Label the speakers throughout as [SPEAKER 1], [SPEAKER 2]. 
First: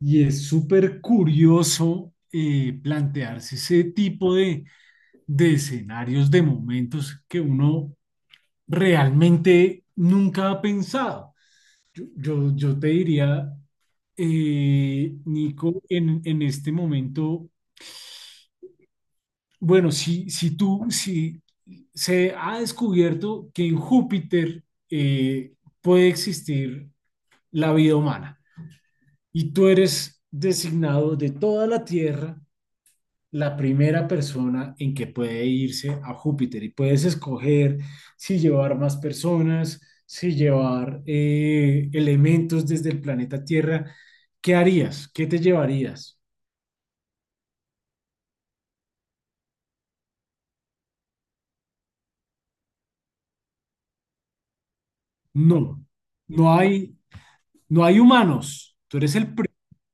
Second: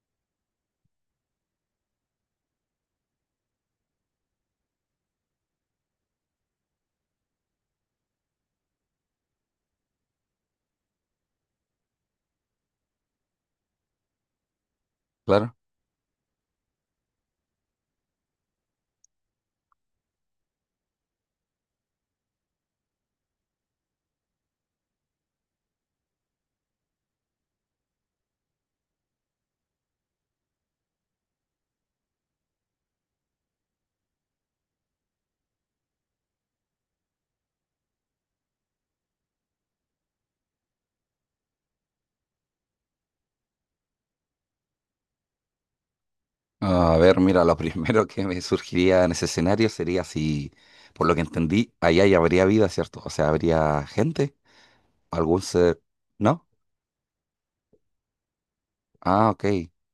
[SPEAKER 1] Y es súper curioso plantearse ese tipo de escenarios, de momentos que uno realmente nunca ha pensado. Yo te diría,
[SPEAKER 2] Claro.
[SPEAKER 1] Nico, en este momento, bueno, si tú, si se ha descubierto que en Júpiter eh, puede existir la vida humana y tú eres designado de toda la Tierra la primera persona en que puede irse a Júpiter y puedes escoger si llevar más personas, si llevar elementos desde el planeta Tierra. ¿Qué harías? ¿Qué te llevarías?
[SPEAKER 2] Ah, a ver, mira, lo primero que me surgiría en ese escenario sería, si por lo que entendí, allá ya habría vida, ¿cierto? O sea, habría gente, algún ser,
[SPEAKER 1] No,
[SPEAKER 2] ¿no?
[SPEAKER 1] no hay, no hay humanos. Tú eres
[SPEAKER 2] Ah,
[SPEAKER 1] el,
[SPEAKER 2] ok.
[SPEAKER 1] pri-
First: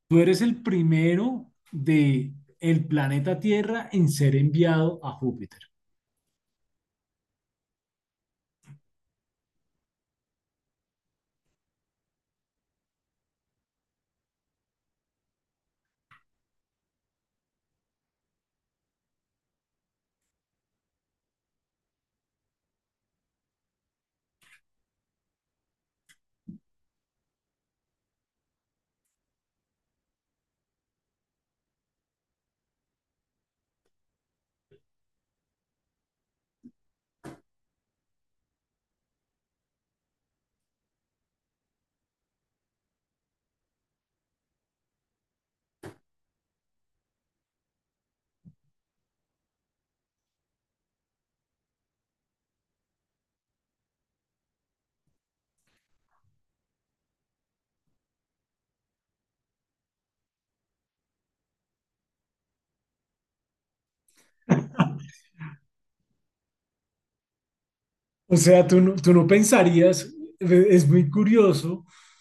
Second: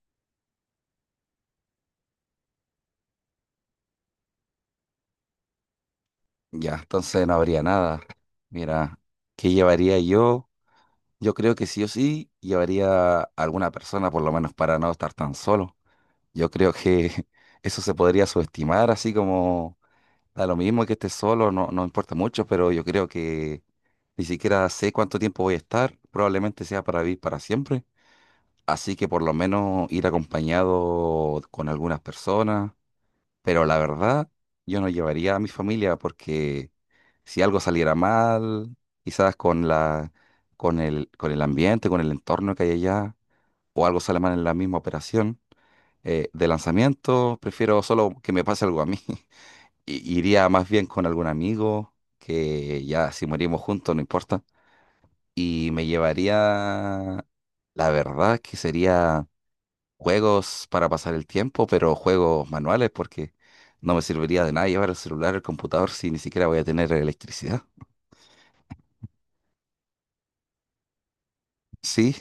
[SPEAKER 1] tú eres el primero de el planeta Tierra en ser enviado a Júpiter.
[SPEAKER 2] Ya, entonces no habría nada. Mira, ¿qué llevaría yo? Yo creo que sí o sí llevaría a alguna persona, por lo menos para no estar tan solo. Yo creo que eso se podría subestimar, así como da lo mismo que esté solo, no importa mucho, pero yo creo que ni siquiera sé cuánto tiempo voy a estar. Probablemente sea para vivir para siempre. Así que por lo menos ir acompañado con algunas personas. Pero la verdad, yo no llevaría a mi familia porque, si algo saliera mal, quizás con el ambiente, con el entorno que hay allá, o algo sale mal en la misma operación de lanzamiento, prefiero solo que me pase algo a mí. Iría más bien con algún amigo, que ya si morimos juntos, no importa. Y me llevaría, la verdad, que sería juegos para pasar el tiempo, pero juegos manuales, porque no me serviría de nada llevar el celular, el computador, si ni siquiera voy a tener electricidad.
[SPEAKER 1] O sea, tú no pensarías, es muy curioso.
[SPEAKER 2] Sí,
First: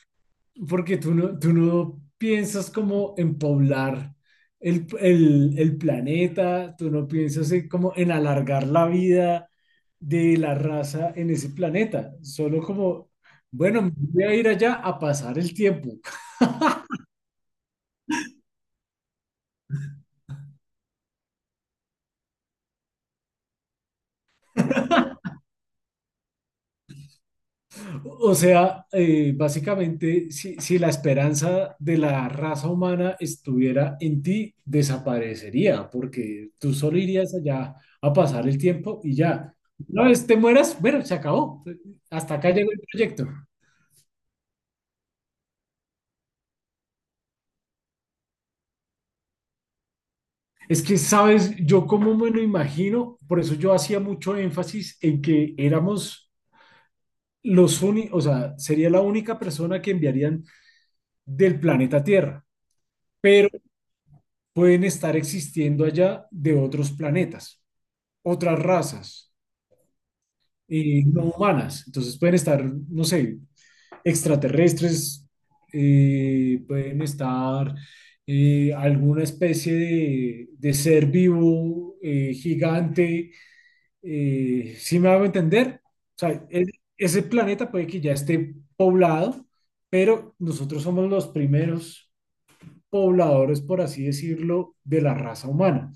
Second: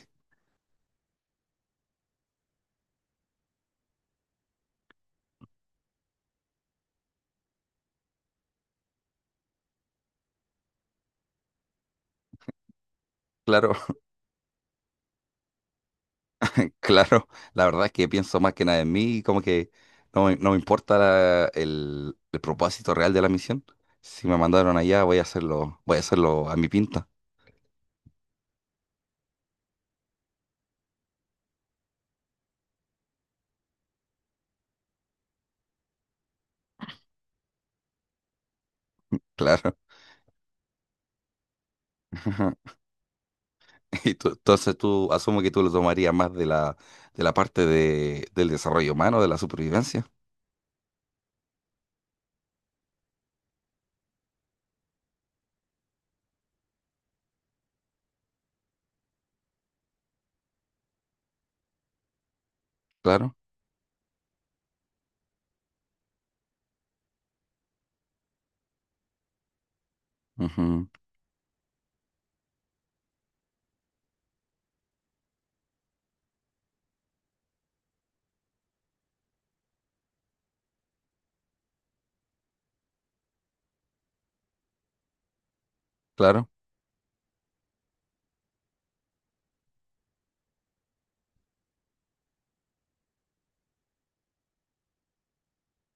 [SPEAKER 1] Porque tú no piensas como en poblar el planeta, tú no piensas en como en alargar la vida de la raza en ese planeta, solo como,
[SPEAKER 2] claro,
[SPEAKER 1] bueno, voy a ir allá a pasar el tiempo.
[SPEAKER 2] claro. La verdad es que pienso más que nada en mí, y como que no me importa el propósito real de la misión. Si me mandaron allá, voy a hacerlo a mi pinta,
[SPEAKER 1] O sea, básicamente, si la esperanza de la raza humana estuviera en ti, desaparecería, porque tú solo irías allá a pasar el tiempo y ya.
[SPEAKER 2] claro.
[SPEAKER 1] Una vez te mueras, bueno, se acabó. Hasta acá llegó el proyecto.
[SPEAKER 2] Entonces tú, asumo que tú lo tomarías más de la parte de, del desarrollo humano, de la supervivencia,
[SPEAKER 1] Es que, sabes, yo como me lo imagino, por eso yo hacía mucho énfasis en que éramos los únicos, o sea, sería la única persona que enviarían del planeta Tierra.
[SPEAKER 2] claro.
[SPEAKER 1] Pueden estar existiendo allá de otros planetas, otras razas
[SPEAKER 2] Ujú,
[SPEAKER 1] no humanas. Entonces pueden estar, no sé, extraterrestres, pueden estar alguna especie de ser vivo gigante. ¿Sí me hago entender? O sea,
[SPEAKER 2] claro.
[SPEAKER 1] e- Ese planeta puede que ya esté poblado, pero nosotros somos los primeros pobladores, por así decirlo, de la raza humana.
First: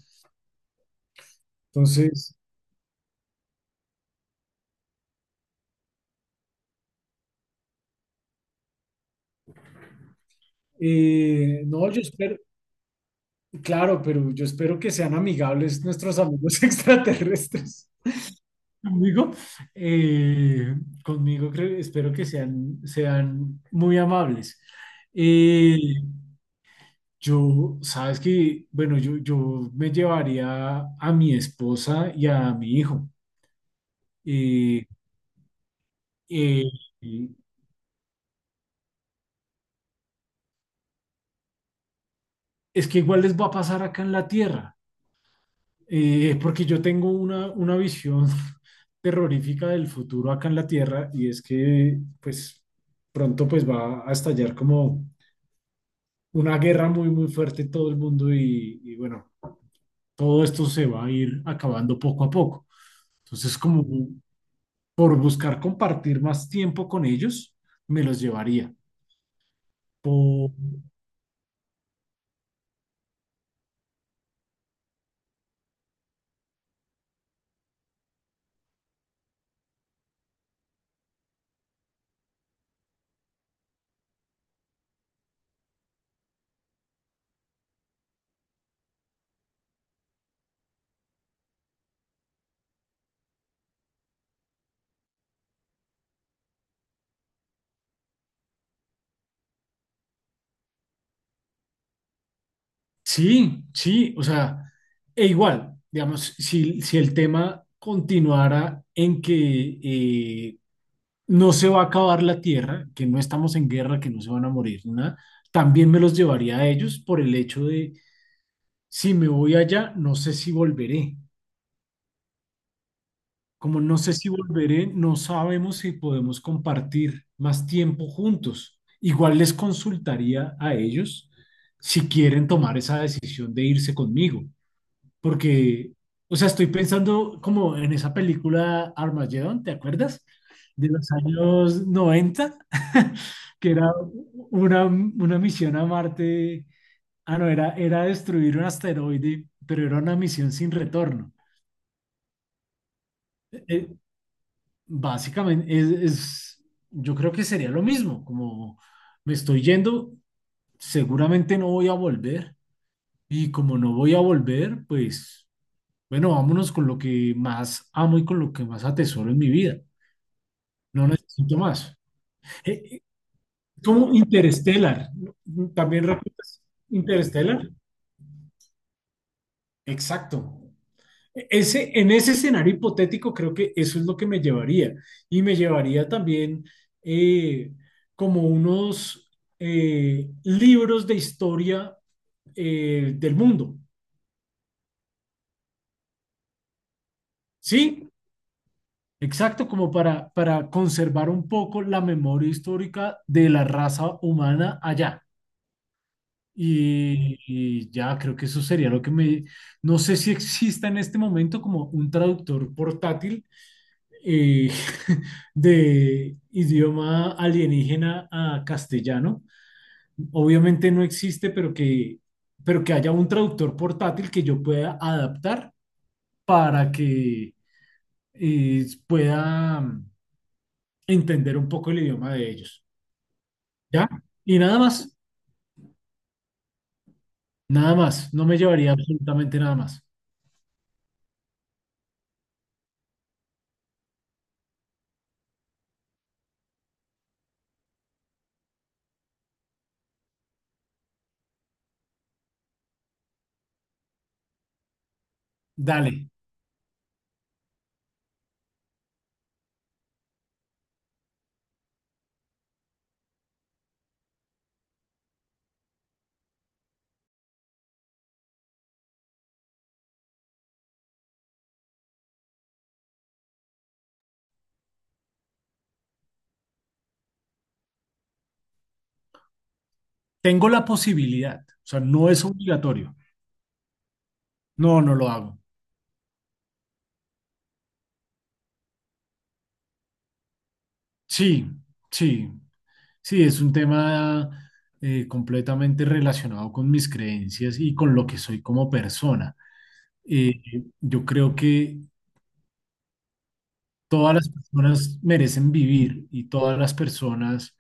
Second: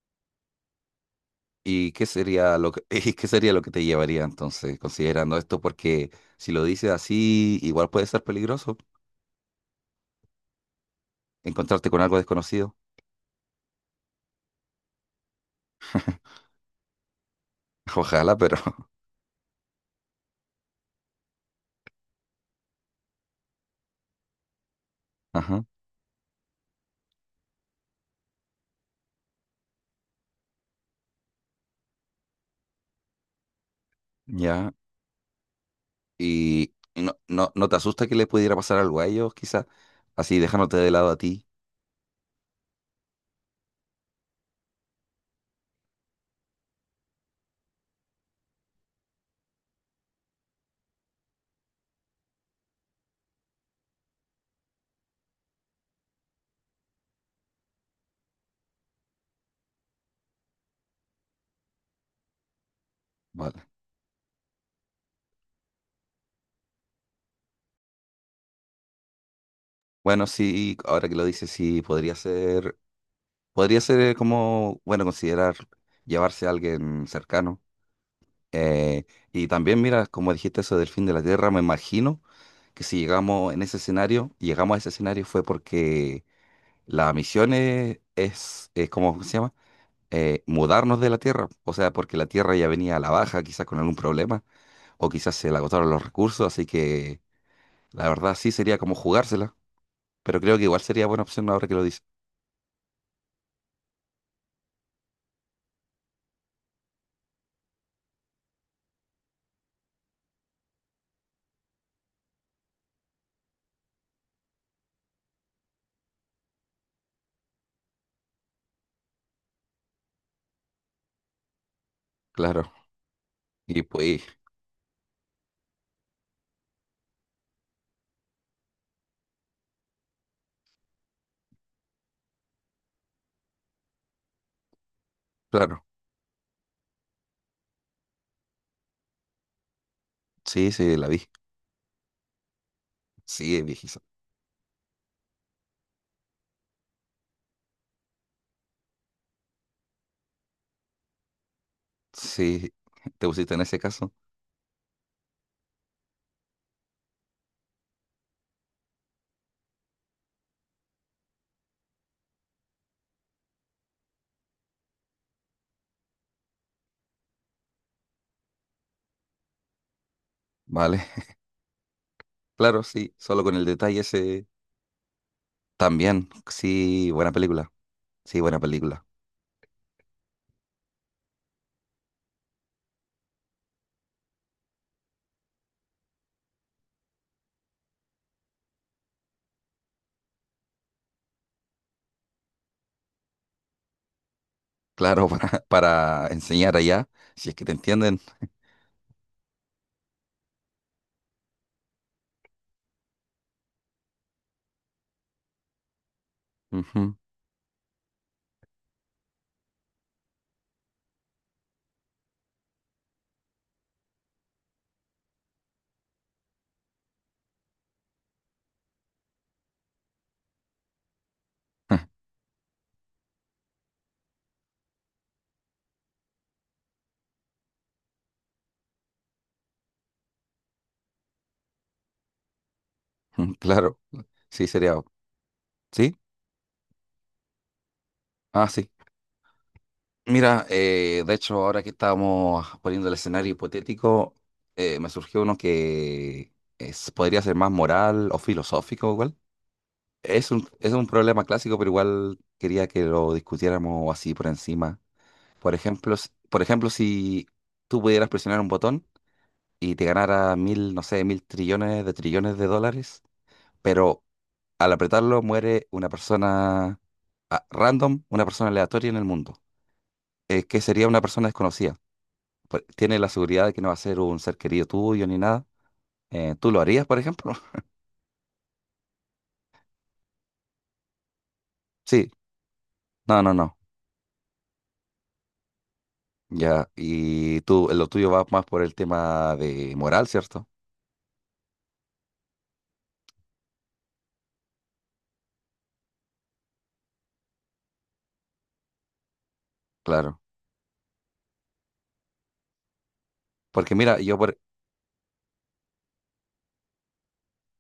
[SPEAKER 2] ¿Y qué
[SPEAKER 1] Entonces,
[SPEAKER 2] sería lo que, y qué sería lo que te llevaría entonces, considerando esto? Porque si lo dices así, igual puede ser peligroso encontrarte
[SPEAKER 1] No,
[SPEAKER 2] con
[SPEAKER 1] yo
[SPEAKER 2] algo
[SPEAKER 1] espero,
[SPEAKER 2] desconocido.
[SPEAKER 1] claro, pero yo espero que sean amigables nuestros amigos extraterrestres.
[SPEAKER 2] Ojalá, pero
[SPEAKER 1] Conmigo, eh, conmigo espero que sean muy amables.
[SPEAKER 2] ajá,
[SPEAKER 1] Eh, yo, sabes que, bueno, yo me llevaría a mi esposa y a mi hijo.
[SPEAKER 2] ya.
[SPEAKER 1] Eh, eh,
[SPEAKER 2] Y ¿no te asusta que le pudiera pasar algo a ellos, quizás? Así dejándote de lado a ti.
[SPEAKER 1] es que igual les va a pasar acá en la Tierra. Es porque yo tengo una visión terrorífica del futuro acá en la Tierra y es que pues pronto pues va a estallar como una guerra muy muy fuerte en todo el mundo y bueno, todo esto se va a ir acabando poco a poco. Entonces
[SPEAKER 2] Vale.
[SPEAKER 1] como por buscar compartir más tiempo con ellos, me los llevaría.
[SPEAKER 2] Bueno,
[SPEAKER 1] Po-
[SPEAKER 2] sí, ahora que lo dices, sí, podría ser. Podría ser como, bueno, considerar llevarse a alguien cercano. Eh, y también, mira, como dijiste eso del fin de la Tierra, me imagino que si llegamos en ese escenario, llegamos a ese escenario fue porque la misión es como ¿cómo se llama? Mudarnos de la Tierra. O sea, porque la Tierra ya venía a la baja, quizás con algún problema, o quizás se le agotaron los recursos, así que la verdad sí sería como jugársela. Pero creo que igual sería buena opción ahora que lo dices.
[SPEAKER 1] sí, sí, o sea, e igual, digamos, si el tema continuara en que no se va a acabar la tierra, que no estamos en guerra, que no se van a morir, nada, también me los llevaría a ellos por el hecho de, si me voy allá, no sé si volveré.
[SPEAKER 2] Claro.
[SPEAKER 1] Como
[SPEAKER 2] Y
[SPEAKER 1] no sé
[SPEAKER 2] pues,
[SPEAKER 1] si volveré, no sabemos si podemos compartir más tiempo juntos. Igual les consultaría a ellos si quieren tomar esa decisión de irse conmigo,
[SPEAKER 2] claro.
[SPEAKER 1] porque, o sea, estoy pensando como en esa película Armageddon, ¿te acuerdas?
[SPEAKER 2] Sí,
[SPEAKER 1] De
[SPEAKER 2] sí, la
[SPEAKER 1] los
[SPEAKER 2] vi.
[SPEAKER 1] años noventa.
[SPEAKER 2] Sí,
[SPEAKER 1] Que era
[SPEAKER 2] viejizo.
[SPEAKER 1] una misión a Marte. Ah, no, era destruir un asteroide, pero era una misión sin retorno.
[SPEAKER 2] Sí, te pusiste en ese
[SPEAKER 1] Eh,
[SPEAKER 2] caso.
[SPEAKER 1] básicamente, yo creo que sería lo mismo, como me estoy yendo, seguramente no voy a volver, y como no voy a volver, pues bueno, vámonos con lo que más amo y con lo que más atesoro en mi vida.
[SPEAKER 2] Vale.
[SPEAKER 1] No necesito más.
[SPEAKER 2] Claro,
[SPEAKER 1] Eh, eh,
[SPEAKER 2] sí, solo con el detalle
[SPEAKER 1] como
[SPEAKER 2] ese
[SPEAKER 1] Interstellar. ¿No? ¿También
[SPEAKER 2] también.
[SPEAKER 1] repitas
[SPEAKER 2] Sí, buena
[SPEAKER 1] Interstellar?
[SPEAKER 2] película. Sí, buena película.
[SPEAKER 1] Exacto. Ese, en ese escenario hipotético creo que eso es lo que me llevaría. Y me llevaría también eh, como unos libros de historia del mundo.
[SPEAKER 2] Claro, para enseñar allá, si es que te
[SPEAKER 1] ¿Sí?
[SPEAKER 2] entienden.
[SPEAKER 1] Exacto, como para conservar un poco la memoria histórica de la raza humana allá.
[SPEAKER 2] Ujú.
[SPEAKER 1] Y ya creo que eso sería lo que me... No sé si exista en este momento como un traductor portátil eh, de idioma alienígena a castellano. Obviamente no existe, pero pero que haya un traductor portátil que yo pueda adaptar para que pueda entender un poco el idioma de ellos.
[SPEAKER 2] Claro,
[SPEAKER 1] ¿Ya? Y
[SPEAKER 2] sí,
[SPEAKER 1] nada
[SPEAKER 2] sería.
[SPEAKER 1] más,
[SPEAKER 2] ¿Sí?
[SPEAKER 1] nada más, no me
[SPEAKER 2] Ah, sí.
[SPEAKER 1] llevaría absolutamente nada más.
[SPEAKER 2] Mira, de hecho, ahora que estábamos poniendo el escenario hipotético, me surgió uno que podría ser más moral o filosófico, igual. Es un problema clásico, pero igual quería que lo discutiéramos así por encima. Por ejemplo,
[SPEAKER 1] Dale,
[SPEAKER 2] por ejemplo, si tú pudieras presionar un botón y te ganara mil, no sé, mil trillones de dólares, pero al apretarlo muere una persona, ah, random, una persona aleatoria en el mundo, que sería una persona desconocida. Tiene la seguridad de que no va a ser un ser querido tuyo ni nada. ¿Tú lo harías, por ejemplo?
[SPEAKER 1] tengo la posibilidad, o sea, no
[SPEAKER 2] Sí.
[SPEAKER 1] es obligatorio.
[SPEAKER 2] No, no, no.
[SPEAKER 1] No, no lo hago.
[SPEAKER 2] Ya, y tú, lo tuyo va más por el tema de moral, ¿cierto?
[SPEAKER 1] Sí, sí, sí, es un tema completamente relacionado con mis creencias y con lo que soy como persona.
[SPEAKER 2] Claro.
[SPEAKER 1] Eh, yo creo que
[SPEAKER 2] Porque mira,
[SPEAKER 1] todas
[SPEAKER 2] yo
[SPEAKER 1] las
[SPEAKER 2] por,
[SPEAKER 1] personas merecen vivir y todas las personas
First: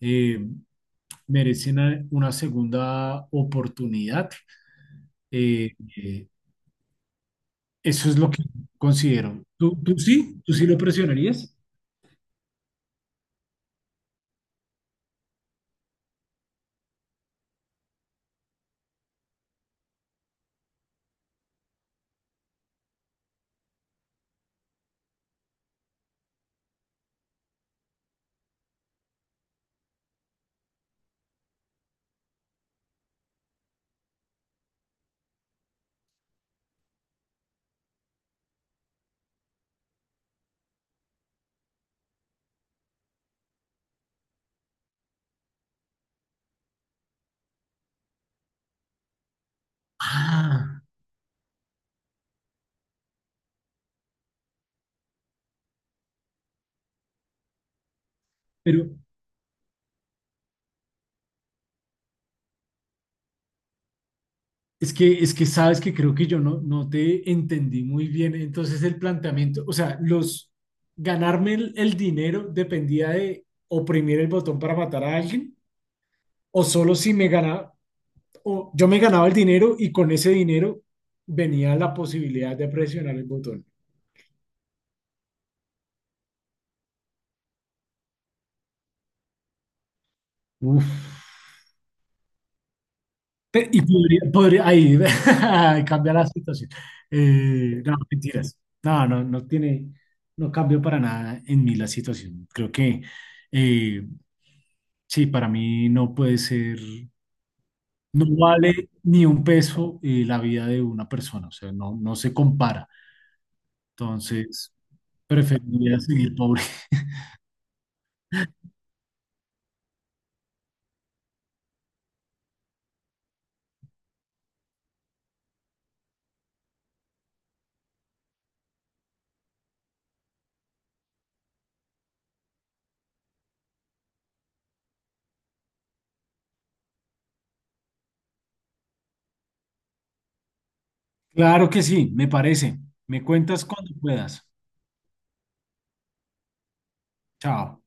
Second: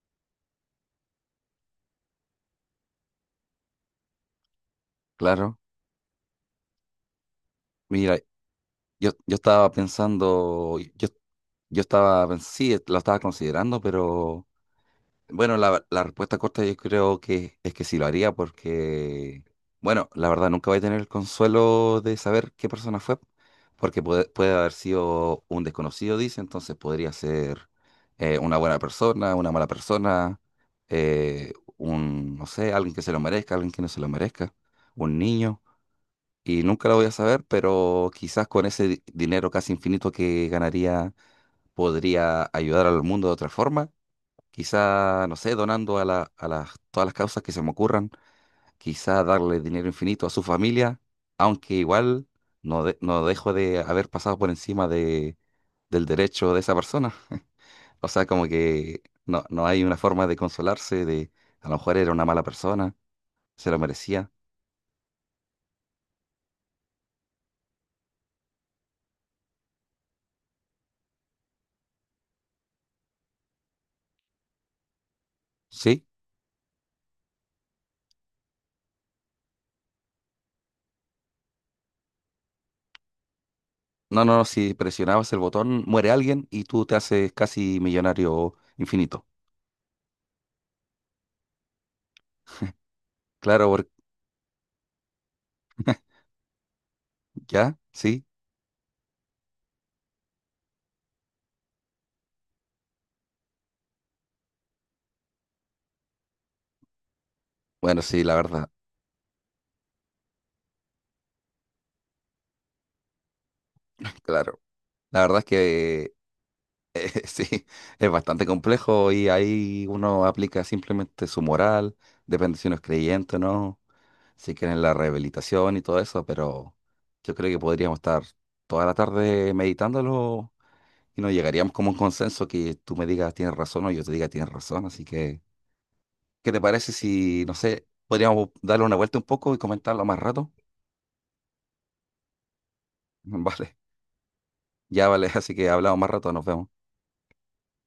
[SPEAKER 1] eh, merecen una segunda oportunidad.
[SPEAKER 2] claro,
[SPEAKER 1] Eh, eh, eso
[SPEAKER 2] mira,
[SPEAKER 1] es lo que
[SPEAKER 2] yo
[SPEAKER 1] considero.
[SPEAKER 2] estaba
[SPEAKER 1] ¿Tú, tú sí? ¿Tú sí
[SPEAKER 2] pensando,
[SPEAKER 1] lo
[SPEAKER 2] yo,
[SPEAKER 1] presionarías?
[SPEAKER 2] yo estaba, sí, lo estaba considerando, pero bueno, la respuesta corta yo creo que es que sí lo haría porque, bueno, la verdad nunca voy a tener el consuelo de saber qué persona fue, porque puede haber sido un desconocido, dice, entonces podría ser una buena persona, una mala persona, no sé, alguien que se lo merezca, alguien que no se lo merezca, un niño, y nunca lo voy a saber, pero quizás con ese dinero casi infinito que ganaría podría ayudar al mundo de otra forma, quizá, no sé, donando a las, todas las causas que se me ocurran, quizá darle dinero infinito a su
[SPEAKER 1] Ah,
[SPEAKER 2] familia, aunque igual no, no dejo de haber pasado por encima de, del derecho de esa persona. O sea, como
[SPEAKER 1] pero
[SPEAKER 2] que no, no hay una forma de consolarse de a lo mejor era una mala persona, se lo merecía.
[SPEAKER 1] es que sabes que creo que yo no, no te entendí muy bien. Entonces el planteamiento, o sea, los ganarme el dinero dependía de oprimir el botón para matar a alguien,
[SPEAKER 2] Sí,
[SPEAKER 1] o solo si me ganaba, o yo me ganaba el dinero y con ese dinero venía la posibilidad de presionar el botón.
[SPEAKER 2] no, no, no, si presionabas el botón, muere alguien y tú te haces casi millonario infinito.
[SPEAKER 1] Uf.
[SPEAKER 2] Claro,
[SPEAKER 1] Y
[SPEAKER 2] porque
[SPEAKER 1] ahí, cambia la situación.
[SPEAKER 2] ya,
[SPEAKER 1] No,
[SPEAKER 2] sí.
[SPEAKER 1] mentiras. No, no cambió para nada en mí la situación. Creo que eh, sí, para mí no puede ser,
[SPEAKER 2] Bueno, sí,
[SPEAKER 1] no
[SPEAKER 2] la verdad,
[SPEAKER 1] vale ni un peso la vida de una persona, o sea, no, no se compara.
[SPEAKER 2] claro.
[SPEAKER 1] Entonces,
[SPEAKER 2] La verdad es
[SPEAKER 1] preferiría
[SPEAKER 2] que
[SPEAKER 1] seguir pobre.
[SPEAKER 2] sí, es bastante complejo y ahí uno aplica simplemente su moral, depende si uno es creyente o no, si quieren la rehabilitación y todo eso, pero yo creo que podríamos estar toda la tarde meditándolo y nos llegaríamos como a un consenso que tú me digas tienes razón o yo te diga tienes razón, así que, ¿qué te parece si, no sé, podríamos darle una vuelta un poco y comentarlo más rato?
[SPEAKER 1] Claro que sí, me parece. Me cuentas
[SPEAKER 2] Vale,
[SPEAKER 1] cuando puedas.
[SPEAKER 2] ya vale, así que hablamos más rato, nos vemos.
[SPEAKER 1] Chao.